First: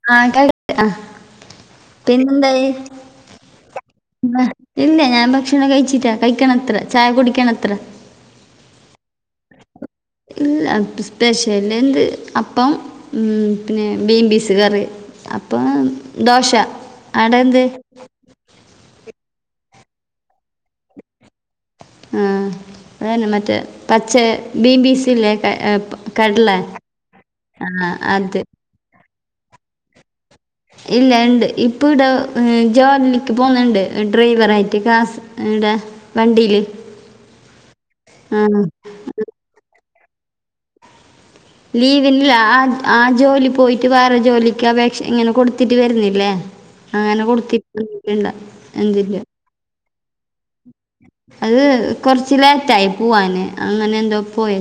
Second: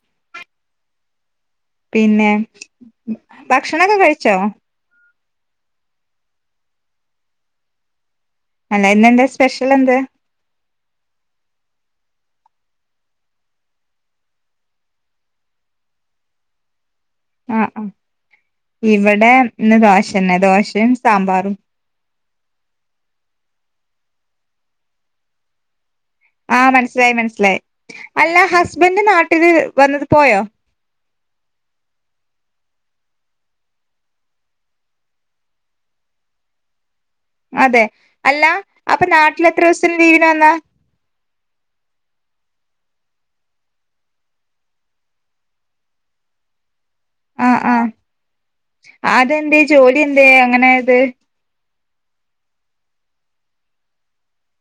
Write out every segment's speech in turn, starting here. [unintelligible] പിന്നെ പിന്നെന്തായി ഭക്ഷണൊക്കെ കഴിച്ചോ? ആ, ഇല്ല ഞാൻ ഭക്ഷണം കഴിച്ചില്ല. കയ്ക്കണത്ര ചായ കുടിയ്ക്കണത്ര. അല്ല ഇന്നെന്താ സ്പെഷ്യൽ എന്ത്? ഇല്ല സ്പെഷ്യല് എന്ത് അപ്പം പിന്നെ ബീംബിസ് കറി. അപ്പം ദോശ അവിടെ എന്ത് ആഹ അഹ ഇവടെ ഇന്ന് ദോശന്നെ ദോശെം സാമ്പാറും. ആഹ അതന്നെ മറ്റേ പച്ച ബീംബീസ് ല്ലേ ആഹ മനസ്സിലായി മനസ്സിലായി. അല്ല അത് ഹസ്ബൻഡ് നാട്ടില് വന്നത് പോയോ? ഇല്ല ഇണ്ട് ഇപ്പ ഇടെ ജോലിക്ക് പോകുന്നുണ്ട്. ഡ്രൈവറായിട്ട് കാസ് ഇടെ വണ്ടില് അതെ അല്ല അപ്പം നാട്ടില് എത്ര സത്തിന് ലീവിന് വന്നാ ലീവിന് ല്ല അഹ ആ ജോലി പോയിട്ട് വേറെ ജോലിയ്ക്ക് അപേക്ഷ ഇങ്ങനെ കൊടുത്തിട്ട് വരുന്നില്ലേ. അങ്ങനെ ആഹ് ആഹ് കൊടുത്തിട്ടില്ല എന്തിൻ്റെ അതെന്തേ ജോലി എന്തേ അങ്ങനായത് അത് കൊറച്ച് ലേറ്റായി പോവാന് അങ്ങനെ എന്തോ പോയെ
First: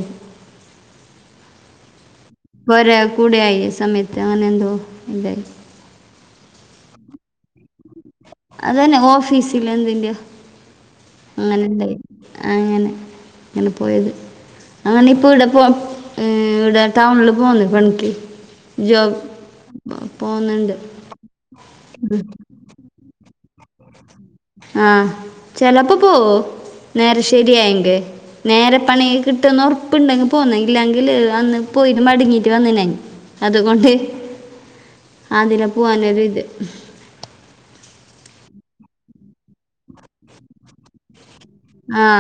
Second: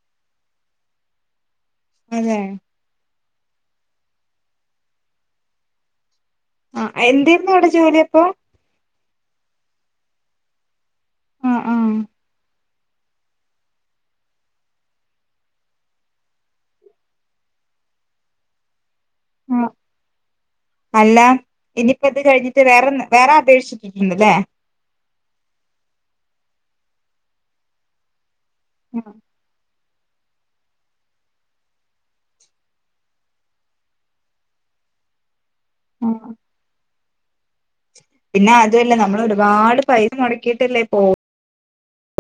അതെ പൊര കൂടെയായി സമയത്ത് അങ്ങനെ എന്തോ എന്തായി ആഹ എന്തേര്ന്നു അവടെ ജോലി അപ്പം? അതന്നെ ഓഫീസില് എന്തിൻ്റയൊ ആഹ് ആഹ് അങ്ങനെണ്ടായി അങ്ങനെ അങ്ങനെ പോയത്. അങ്ങനെ ഇപ്പം ഇവിടെ പോവും ഇവിടെ ടൗണില് പോകുന്നു. പണിയ്ക്ക് ജോബ് ആഹ പോകുന്നുണ്ട് അല്ല ഇനിപ്പത് കഴിഞ്ഞി ട്ട് വേറൊന്ന് വേറെ അപേക്ഷിച്ചിട്ടുണ്ട്ല്ലേ ആഹ ചെലപ്പം പോവു നേരം ശരിയായെങ്കി നേരെ പണി കി ട്ടുന്ന് ഒറപ്പുണ്ടെങ്കി പോവുന്ന ഇല്ലങ്കി അന്ന് പോയിട്ട് മടങ്ങിട്ട് വന്ന്ണെ അതുകൊണ്ട് [inaudible] അതിലെ ആ പോവാനൊരു ഇത് പിന്നെ അതുവല്ല നമ്മൾ ഒരുപാട് പൈസ മൊടക്കീട്ടല്ലേ പോ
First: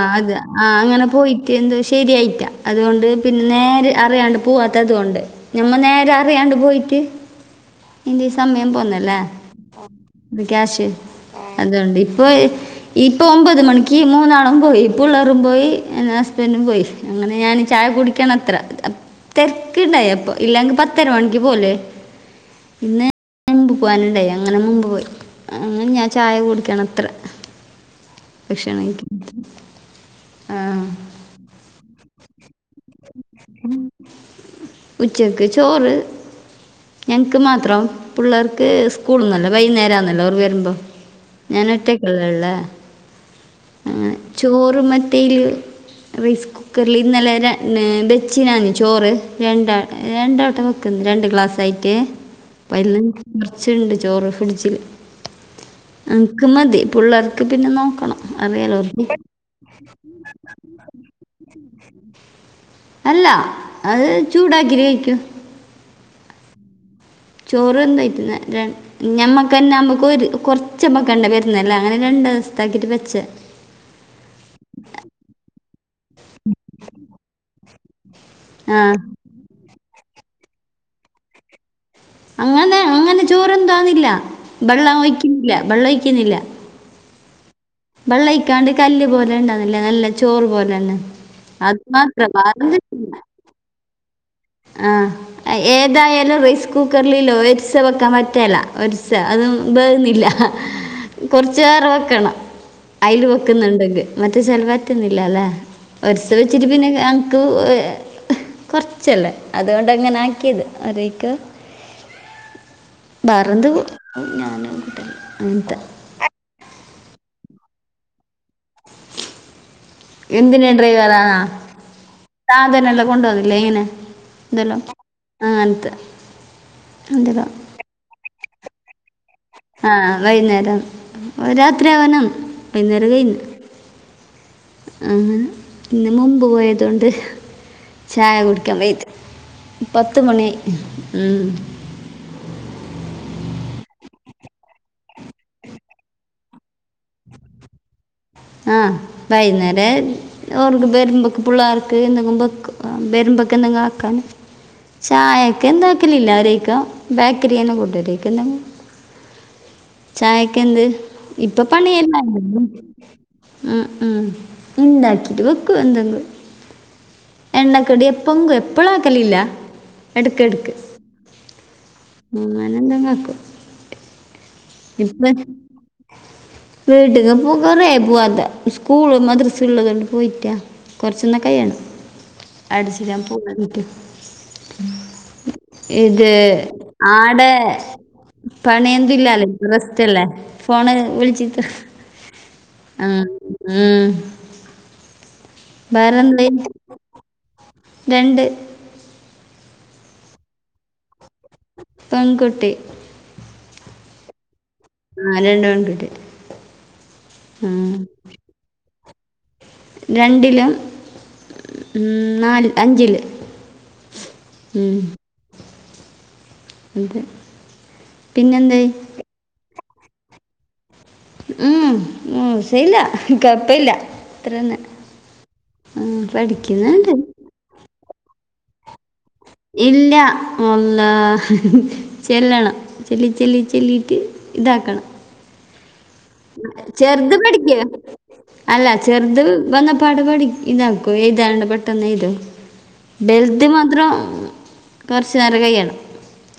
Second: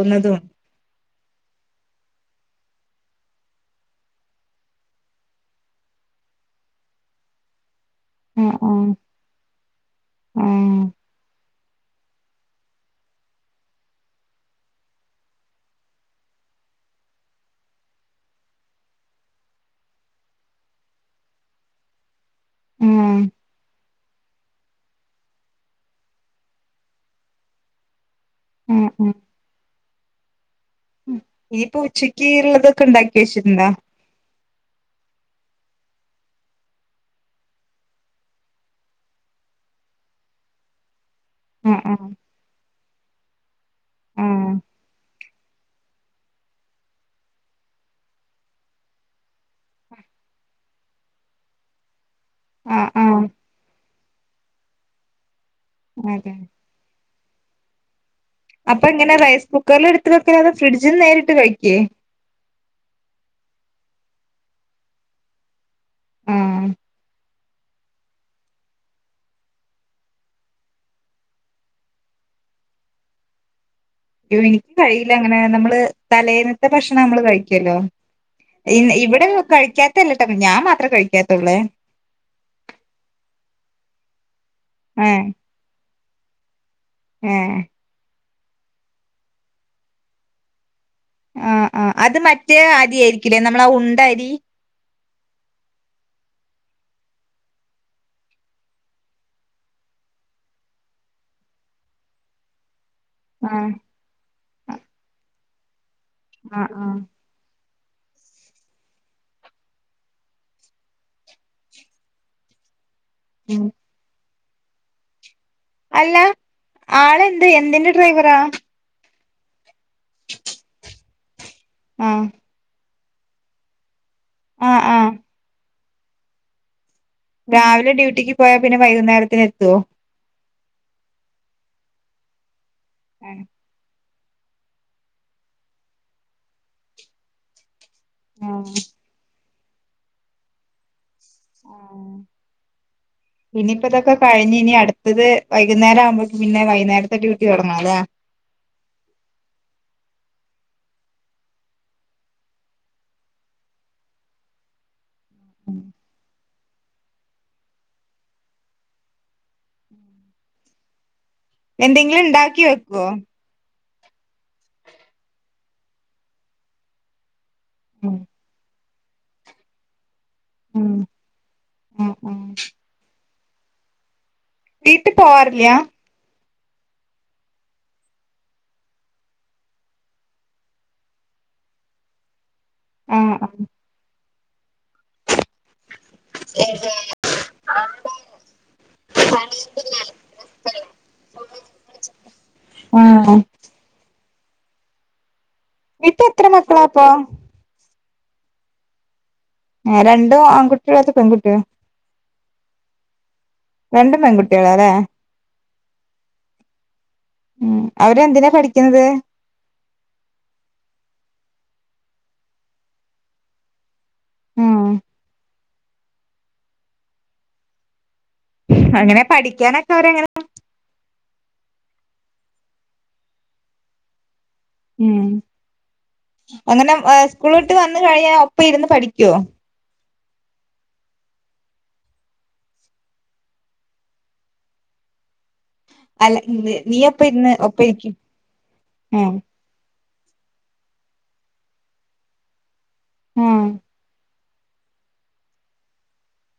വുന്നതും. ആഹ അങ്ങനെ പോയിട്ട് എന്തോ ശരിയായില്ല അതുകൊണ്ട് പിന്നെ നേരെ അറിയാണ്ട് പോവാത്ത അതുകൊണ്ട്. നമ്മ നേര അറിയാണ്ട് പോയിട്ട് ഇന്റെ ഈ ആഹ് സമയം ആഹ് പോന്നല്ലേ ഇത് ക്യാഷ് അതോണ്ട് ഇപ്പൊ ഇപ്പൊ ഒമ്പത് മണിക്ക് മൂന്നാളും പോയി പുള്ളേരും പോയി. എന്റെ ഹസ്ബൻറും പോയി. അങ്ങനെ ഞാന് ചായ കുടിക്ക യ്ക്കണത്രെ തരക്ക്ണ്ടായി അപ്പ ഇല്ലെങ്കി പത്തര മണിക്ക് പോല്ല് ആഹ് ഇന്ന് ആഹ് മുൻപ് പോകാനുണ്ടായി അങ്ങനെ മുൻപ് പോയി അങ്ങനെ ഞാൻ ചായ കുടിയ്ക്കാണ് അത്രെ. ഭക്ഷണം ആഹ് കയ്ക്ക ആഹ് ആഹ ഇയ്യ് പ്പ ഉച്ചയ്ക്ക് ഉള്ളതൊക്കെ ഇണ്ടാക്കി വെച്ചിട്ടുണ്ടൊ? ഉച്ചക്ക് ചോറ് ഞങ് ക്ക് മാത്രം പുള്ളേർക്ക് സ്കൂൾന്നല്ലെ വൈന്നേരാന്നല്ലോ അവർ വര്മ്പം ഞാൻ ആഹ് ആഹ് ഒറ്റയ്ക്കല്ലെള്ളേ അങ്ങനെ ആഹ് ചോറ് മറ്റെയ്ല് റൈസ് കു കുക്കറ്ല് ഇന്നലെ ര ബെച്ചി ഞാന് ചോറ് രണ്ടാ രണ്ട് വട്ടം വെ ക്കുന്ന് രണ്ട് ഗ്ലാസ് ആയിട്ട് അപ്പം ആഹ് എല്ലം ആഹ് കൊർച്ചുണ്ട് ചോറ് ഫ്രിഡ്ജില് അതെ ഞങ്ങക്ക് മതി പുള്ളേർക്ക് പിന്നെ നോ അപ്പ എങ്ങനെ റൈസ് കുക്കറ്ല് ഇട്ത്ത് വെക്കലൊ അതൊ ഫ്രിഡ്ജിന്ന് നേരിട്ട് കഴിയ്ക്ക്യേ അല്ല അത് ചൂടാക്കിട്ട് കഴിക്കും ആഹ് ചോറ് വെന്തഴറ്റുന്ന ര ഞമ്മക്കന്നെ നമ്മക്ക് ഒര് കൊർച്ചമ്മക്കണ്ട വര്ന്നല്ലേ അങ്ങനെ രണ്ട്സ്ത്താക്കിട്ട് ബെച്ച് എനിക്ക് കഴിയില്ല അങ്ങനെ നമ്മള് തലേന്നത്തെ ഭക്ഷണം നമ്മള് കഴിക്കോല്ലോ ഇ ആ ഇവിടെ കഴിക്ക്യാത്തല്ലട്ടോ ഞാൻ മാത്രേ കഴിക്ക്യാത്തൊള്ളേ അങ്ങനെ അങ്ങനെ ചോറെന്തോന്നില്ല ബെള്ളം ഏഹ് ഒഴിക്കുന്നില്ല ബെള്ളം ഒഴിക്കുന്നില്ല ഏഹ് ബെള്ളയ്ക്കാണ്ടെ കല്ല് പോലെ ഇണ്ടന്നല്ലേ നല്ല ചോറ് പോലെന്നെ അത് മാത്രം വാ [unintelligible] ല്ലേ നമ്മളാ ഉണ്ടരി ആഹ് ഏതായാലും റൈസ് കുക്കറർല് ഒരിസ് വെക്കാം പറ്റ്ല്ല ഒരിസ അതും ബേവ്ന്നില്ല ഏഹ് കൊർച്ച് ഏറെ വെക്കണം അയിൽ ആഹ് വെക്ക്ന്ന്ണ്ടെങ്കി മറ്റേച്ചാൽ വറ്റുന്നില്ലല്ലേ ഒര്സ വെച്ചിട്ട് ആഹ് പിന്നെ ആഹ് ഞ [unintelligible] കുറച്ച് ച്ചല്ലേ അതോണ്ടാ ഇങ്ങനെ ആക്കിയത് അതൊയികാ ബാറെന്ത് ഞാനും [unintelligible] അങ്ങൻത്തെ അല്ല ആളെന്ത് എന്തിന്റെ ഡ്രൈവറാ എന്ത്ന്റെ ഡ്രൈവറാന്ന ആഹ് സാധനെല്ലം കൊണ്ടോവുന്നില്ലേ ഏങ്ങനെ ആഹ് എന്തെല്ലാം ആഹ് ആ അൻത്തെ എന്ത രാവിലെ ഡ്യൂട്ടിക്ക് പോയാ പിന്നെ വൈകുന്നേരത്തിന് എത്തോ ആഹ് വൈകുന്നേരം രാത്രി ആവനം വൈകുന്നേരം കഴ്ന്ന് ആഹ് ആഹ് ഇന്ന് മുമ്പ് പോയതോണ്ട് ചായ കുടിക്കാൻ വൈത്ത് പത്ത് മണിആയി ഉം ആഹ് ഇനിയിപ്പ ഇതൊക്കെ കഴിഞ്ഞ് ഇനി അടുത്തത് വൈകുന്നേരാവുമ്പോക്ക് പിന്നെ വൈകുന്നേരത്തെ ഡ്യൂട്ടി തൊടങ്ങണംല്ലേ ആഹ് വൈന്നേരൽ ഓർക്ക് ബരും പക്ക് പുള്ളാർക്ക് എന്തെങ്കും ബക്ക് ബരുംമ്പക്ക് എന്തെങ്ക് ആക്കാന് ചായക്ക് എന്താക്കല് ഇല്ല അവരേക്കാ ബേക്കറിനെന്നും കൂട്ടരേക്കും എന്തെങ്കും ചായക്ക് എന്ത് ഇപ്പ എന്തെങ്കിലും പണിയല്ലാം ഉണ്ടാക്കി ഇന്നുണ്ട് വെക്കുവോ ആഹ് ആഹ് ഇണ്ടാക്കിട്ട് വക്കു എന്തങ്കും എണ്ണക്കടി ആഹ് എപ്പങ്കൊ എപ്പളാക്കലില്ല എടക്കട്ക്ക് ഉം അങ്ങനന്തങ്കാക്കും വീട്ടി ഇസ്ബെ പോവാറില്ല വീട്ടക്ക് ഇപ്പ കുറേഅയി പോവാതെ സ്കൂള് മദ്രസ് ഉള്ളതോണ്ട് പോയിറ്റാ കൊർച്ചൊന്ന് കയ്യണം അട്ച്ചരാൻ ആഹ് ആഹ് പോവ്റ്റ ഇത് ആടെ പണിയെന്തുല്ലാല്ലേ ബസ്റ്റ്ല്ലേ ഫോണ് വിളിച്ചിട്ട് ആഹ് ഉം ഇപ്പൊ എത്ര മക്കളാപ്പോ രണ്ട് ഏഹ് രണ്ട് ആൺകുട്ടിയോ അതൊ പെങ്കുട്ടിയോ പെങ്കുട്ടി രണ്ടും പെങ്കുട്ടിയള്ലേ ആ രണ്ട് പെൺകുട്ടി ഉം ആഹ് അവരെന്തിനാ പഠിക്കുന്നത് രണ്ടിലും നാല് അഞ്ചില് ഉ ഉം അതെ പിന്നെന്തേ എങ്ങനെ പഠിക്കാനൊക്കെ അവരെങ്ങനെ ഉം മോശയില്ല കൊയപ്പയില്ല അത്രന്നെ ഉം ആ പഠിക്കുന്നണ്ട് സ്കൂള് വിട്ട് വന്ന കഴിഞ്ഞാൽ അപ്പം ഇരുന്ന് പഠിക്കുവോ ഇല്ല ഒന്ന് ചെല്ലണം ചെല്ലി ചെല്ലി ചെല്ലിയിട്ട് ഇതാക്കണം അല്ല നീ അപ്പ ചെറുത് ഇരുന്ന് പടിക്ക ഒപ്പ ഇരിക്കും അല്ല ഉം ചെറുത് വന്ന പാട് പടി ഇതാക്കു എഴുതാനുള്ള പെട്ടന്ന് എഴുതും വലുത് ഉം മാത്രം കൊറച്ചനരം കൈയണം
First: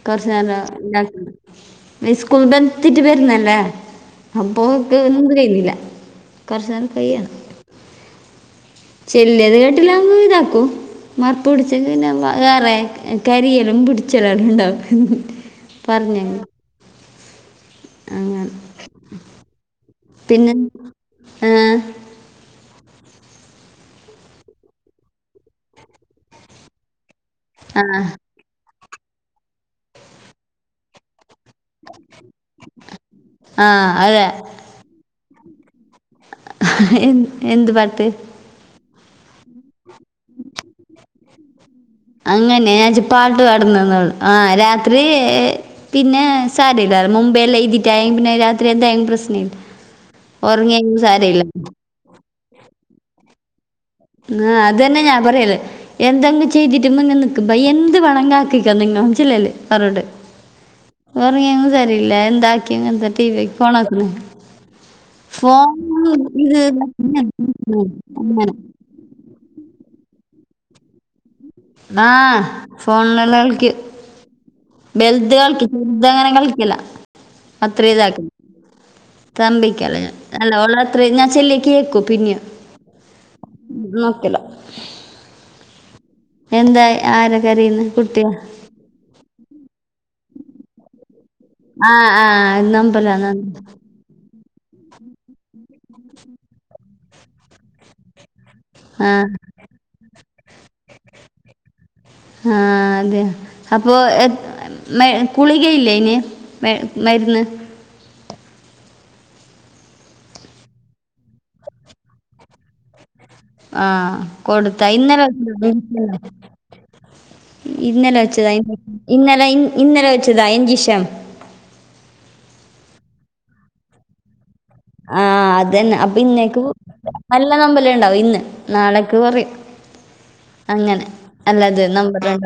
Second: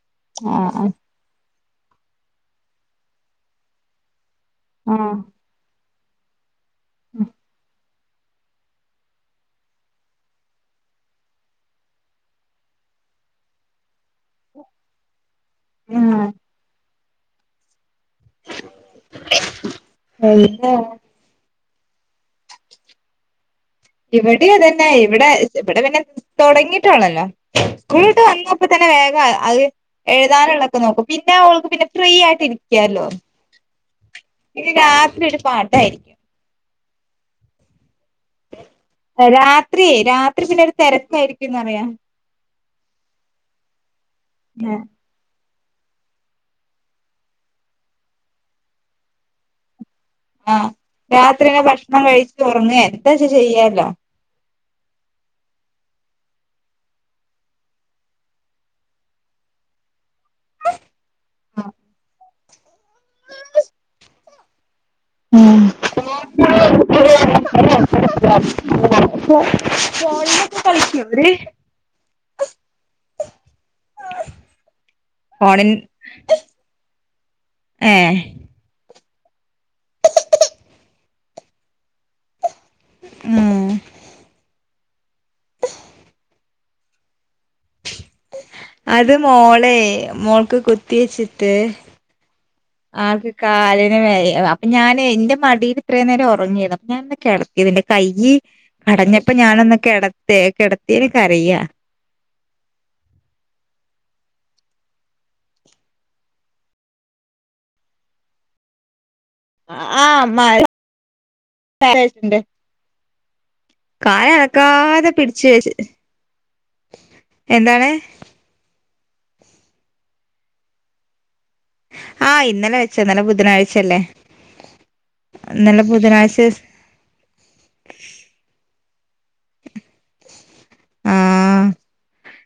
കൊറച്ചുനരം ആഹ് ആഹ് ഉണ്ടാക്കണം സ്കൂൾ [unintelligible] വരുന്നല്ലേ അപ്പോഓൾക് ആഹ് ഒന്നും കഴുന്നില്ല കുറച്ച് നേരം കൈ്യണം ചെല്ലത് കേട്ടില്ല്പ ഇതാക്കൂ മറുപ്പ് പിടിച്ച പിന്നെ വേറെ കരിയല്ലും പിടിച്ചലല്ലാം ഉണ്ട പറഞ്ഞ ആഹ് അങ്ങെ മ്മ്മ് പിന്നെന്താ ഏഹ ഇവിടെയ തന്നെ ഇവിടെ ഇവിടെ പിന്നെ തുടങ്ങിയിട്ടാണല്ലോ ആ സ്കൂളിലട്ട് വന്ന ഇപ്പ തന്നെ വേഗം അത് എഴുതാനുള്ളൊക്കെ നോക്കും പിന്നെ അവക്ക് പിന്നെ ഫ്രീ ആയിട്ട് ഇരിക്കല്ലോ ആ അതെ ഇ രാത്രി ഒരു പാട്ടായിരിക്കും എന്ത് പാട്ട് രാത്രി രാത്രി പിന്നെരു തിരക്കായിരിക്കുംന്ന്റിയ അങ്ങനെ ഞാൻ വിചാരിച്ചു പാട്ട് പാടുന്നു രാത്രി പിന്നെ സാരമല്ല മുമ്പൈ എല്ലാം എഴതിട്ടായ പിന്നെ രാത്രി എന്തായങ്കും പ്രശ്നമില്ല ആഹ് ഉറങ്ങിയ സാരല്ല രാത്രിന്നെ ഭക്ഷണം കഴിച്ചു ഒറങ്ങ എന്താച്ച ചെയ്യാലോ ആ് അത് തന്നെ ഞാൻ പറയലേ എന്തെങ്ങ് ചെയ്തിട്ടുമ്പോ നിക്കക്കുമ്പ എന്ത് പണം കാക്കിക്കാം നിങ്ങ മനിലല്ലേ പറോട്ട് ഉറങ്ങിയും സരില്ല എന്താക്കി എന്താ ടി ആഹ് വിക്ക് ഓണക്കുന്ന ഫോ [unintelligible] ഫോണിലൊക്കെ കളിക്കോ ഇവര് ആഹ് ഫോണിലൊക്കെ കളിക്കും ബെൽത്ത് ഫോണിൻ കളിക്കും ചറത് അങ്ങനെ കളിക്കല അത്ര ഏഹ് ഇതാക്കില്ല തമ്പിക്കല്ല അല്ല ഉള്ള അത്ര ഞാൻ ചെല്ലേക്ക് കേക്കു പിന്നെ ഉം നക്കല്ല എന്താ ആര കരയുന്ന് കുട്ടിയ അത് മോളെ മോൾക്ക് കുത്തി വെച്ചിട്ട് ആഹ ആഹ് ആക്ക് കാല് അപ്പ ഞാനെ ഇന്റെ മഡീല് ഇത്രയും നേരം ഒറങ്ങിരുന്നു അപ്പൊ ഞാന് ക്കെടതെത് ഇന്റെ കയ്യ് ആ കടഞ്ഞപ്പ ഞാനൊന്ന് കെടത്തെ കെടതെന് കരയ ആഹ് അതെ അപ്പോൾ എ മേ കുളികയില്ലയ്ന് മേര്ന്ന് ആഹ് മ [unintelligible] ആഹ് കൊടുത്ത കാലനക്കാതെ ഇന്ന പിടിച്ച് വെച്ച് [unintelligible] എന്താണ് ഇന്നലെ വെച്ചതാ ഇ ഇന്നലെ ഇ ഇന്നലെ വെച്ചതാ എഞ്ചിഷം ആഹ് ഇന്നലെ വേച്ച ഇന്നലെ ബുധനാഴ്ച എല്ലേ ആഹ് ഇന്നലെ അതന്നെ അപ്പ ഇന്നേക്കു നല്ല നമ്പല് ഇണ്ടാവും ഇന്ന് നാളക്ക് കൊറിം അങ്ങനെ അല്ല ആഹ് അതെ നമ്പർ രണ്ട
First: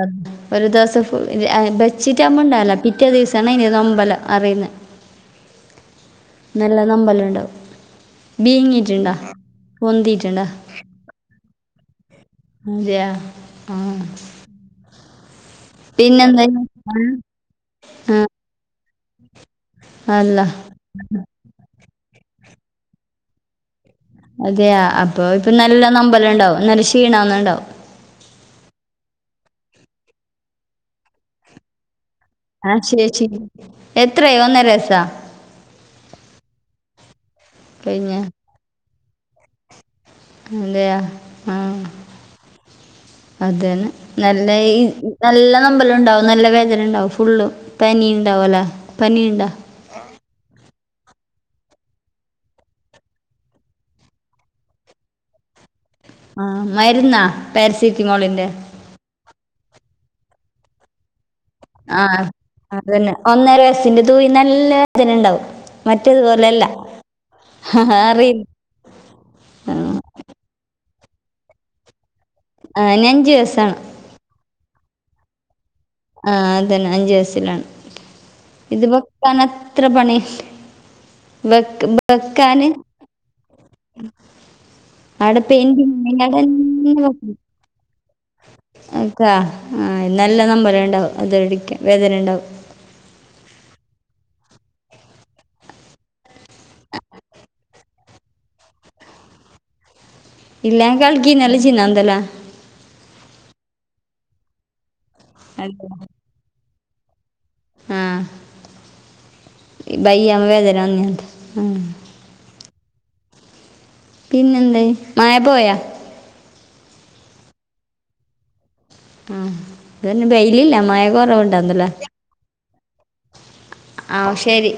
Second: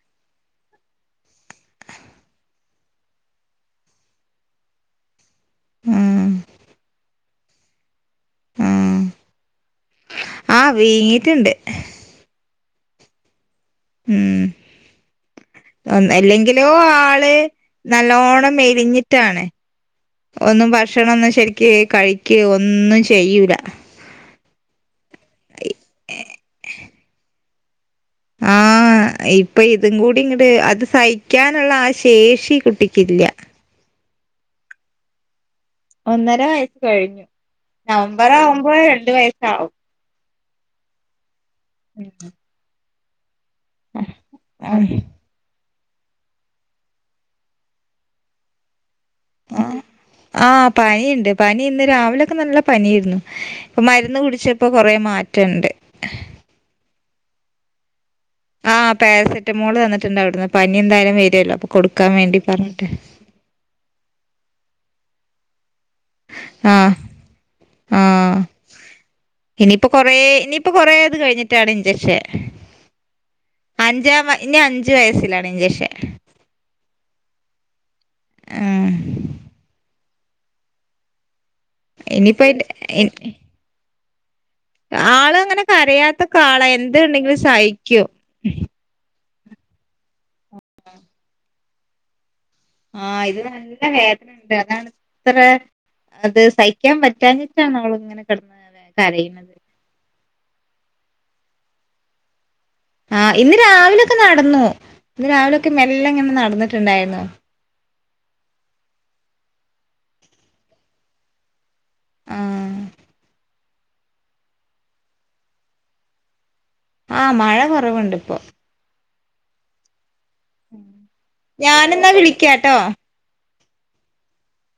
ഒരു ദിവസം ഫു ബെച്ചിട്ട അമ്മണ്ടല്ല പിറ്റേ ദിവസണ അയിന് ന്നമ്പല അറിയ്ന്ന നമ്മ് നല്ല ന്നമ്പല് ബീങ്ങിട്ട്ണ്ടാ പെന്തിട്ട്ണ്ടോ ആഹ് വീങ്ങിട്ട്ണ്ട് അതെയ ആഹ് ഉം പിന്നെന്താ അല്ലെങ്കിലോ ആള് ആഹ്. നല്ലോണ്ണം മെലിഞ്ഞിട്ടാണ് അള്ളാ. ഒന്നും ഭക്ഷണം ഒന്ന് ശരിക്ക് കഴി കെ ഒന്നും ചെയ്യൂല അതെയ അപ്പൊ ഇപ്പൊ നല്ല നമ്പലം ഉണ്ടാവും നല്ല ക്ഷീണന്നുണ്ടാവും ആഹ് ഇപ്പ ഇതും കൂടി ഇങ്ങട്ട് അത് സഹിക്കാനുള്ള ആ ശേഷി ആഹ് ചോച്ചി കുട്ടിക്കില്ല എത്രയ് ഒന്നരയ്സ്സ ഒന്നര വയസ് കഴിഞ്ഞു കഴിഞ്ഞ. നവംബർ ആവുമ്പോ രണ്ടു വയസ്സാവും അതെയ ആഹ് [inaudible] അതന്നെ നല്ല ഈ നല്ല നമ്പലം ഉണ്ടാവും നല്ല വേദന ഉണ്ടാവും ഫുള്ള് പനി ഉണ്ടാവല്ല പനി ഇണ്ട ആഹ് ആഹ് പനിണ്ട് പനി ഇന്ന് രാവിലെക്കെ നല്ല പനിരുന്നു ഇപ്പ മരുന്ന് കുടിച്ചപ്പോ കൊറേ മാറ്റണ്ട് ആഹ് മര്ന്നാ പാരസിറ്റിമോളിന്റെ ആഹ് പേരസിറ്റമോള് തന്നിട്ടുണ്ടാവിടന്ന് പനി എന്തായാലും വരല്ലോ അപ്പൊ കൊടുക്കാൻ ആഹ് വേണ്ടി പറഞ്ഞിട്ട് അതന്നെ ഒന്നര വയസ്സിന്റെ തൂയി നല്ല വേദണ്ടാവും മറ്റേ ഇതുപോലല്ല ആ ആ അറി ഇനിയിപ്പൊ കൊറേ ഇനിയിപ്പൊ കൊറേ ഇത് കഴിഞ്ഞിട്ടാണ് ഇഞ്ചക്ഷൻ ആഹ് ഇനി അഞ്ച് വസാണ് അഞ്ചാം ഇനി അഞ്ച് വയസ്സിലാണ് ഇഞ്ചക്ഷൻ ആഹ് അതന്നെ അഞ്ചു വയസ്സിലാണ് ഇത് വെക്കാൻ അത്ര പണി വെക്ക വെക്കാന് ഇനി അടെ അങ്ങനെ പെനി കരയാത്ത ഇങ്ങട ആളാ ഇങ്ങന എന്തുണ്ടെങ്കിലും സഹിക്കും ക്കാ ആഹ് നല്ല നമ്പലം ഉണ്ടാവും അതടിക്ക് വേദന ഉണ്ടാവും ആഹ് ഇത് നല്ല വേദനണ്ട് അതാണ് ഇത്ര അത് സഹിക്യാൻ പറ്റാഞ്ഞിട്ടാണ് ഓള് ഇങ്ങനെ കെടന്ന് കരയ്ണ ഇല്ല കലക്കി നല്ല ജിന്നാന്തല്ല ആഹ് ഇന്ന് രാവിലെക്കെ നടന്നു ഇന്ന് അതെ രാവിലൊക്കെ മെല്ല ഇങ്ങനെ നടന്നിട്ടുണ്ടായിരുന്നു ആഹ് ബയ്യമ്മ വേദന വന്നേനു ആഹ് ആഹ് പിന്നെന്തയ് മഴ പോയോ? ആഹ് മഴ കൊറവ്ണ്ട് ഇപ്പൊ ആഹ് ഇതന്നെ ബെയ്ലില്ല മഴ കൊറവുണ്ടന്നല്ലോ ഞാനെന്നാ വിളിക്കാട്ടോ ആഹ് ശരി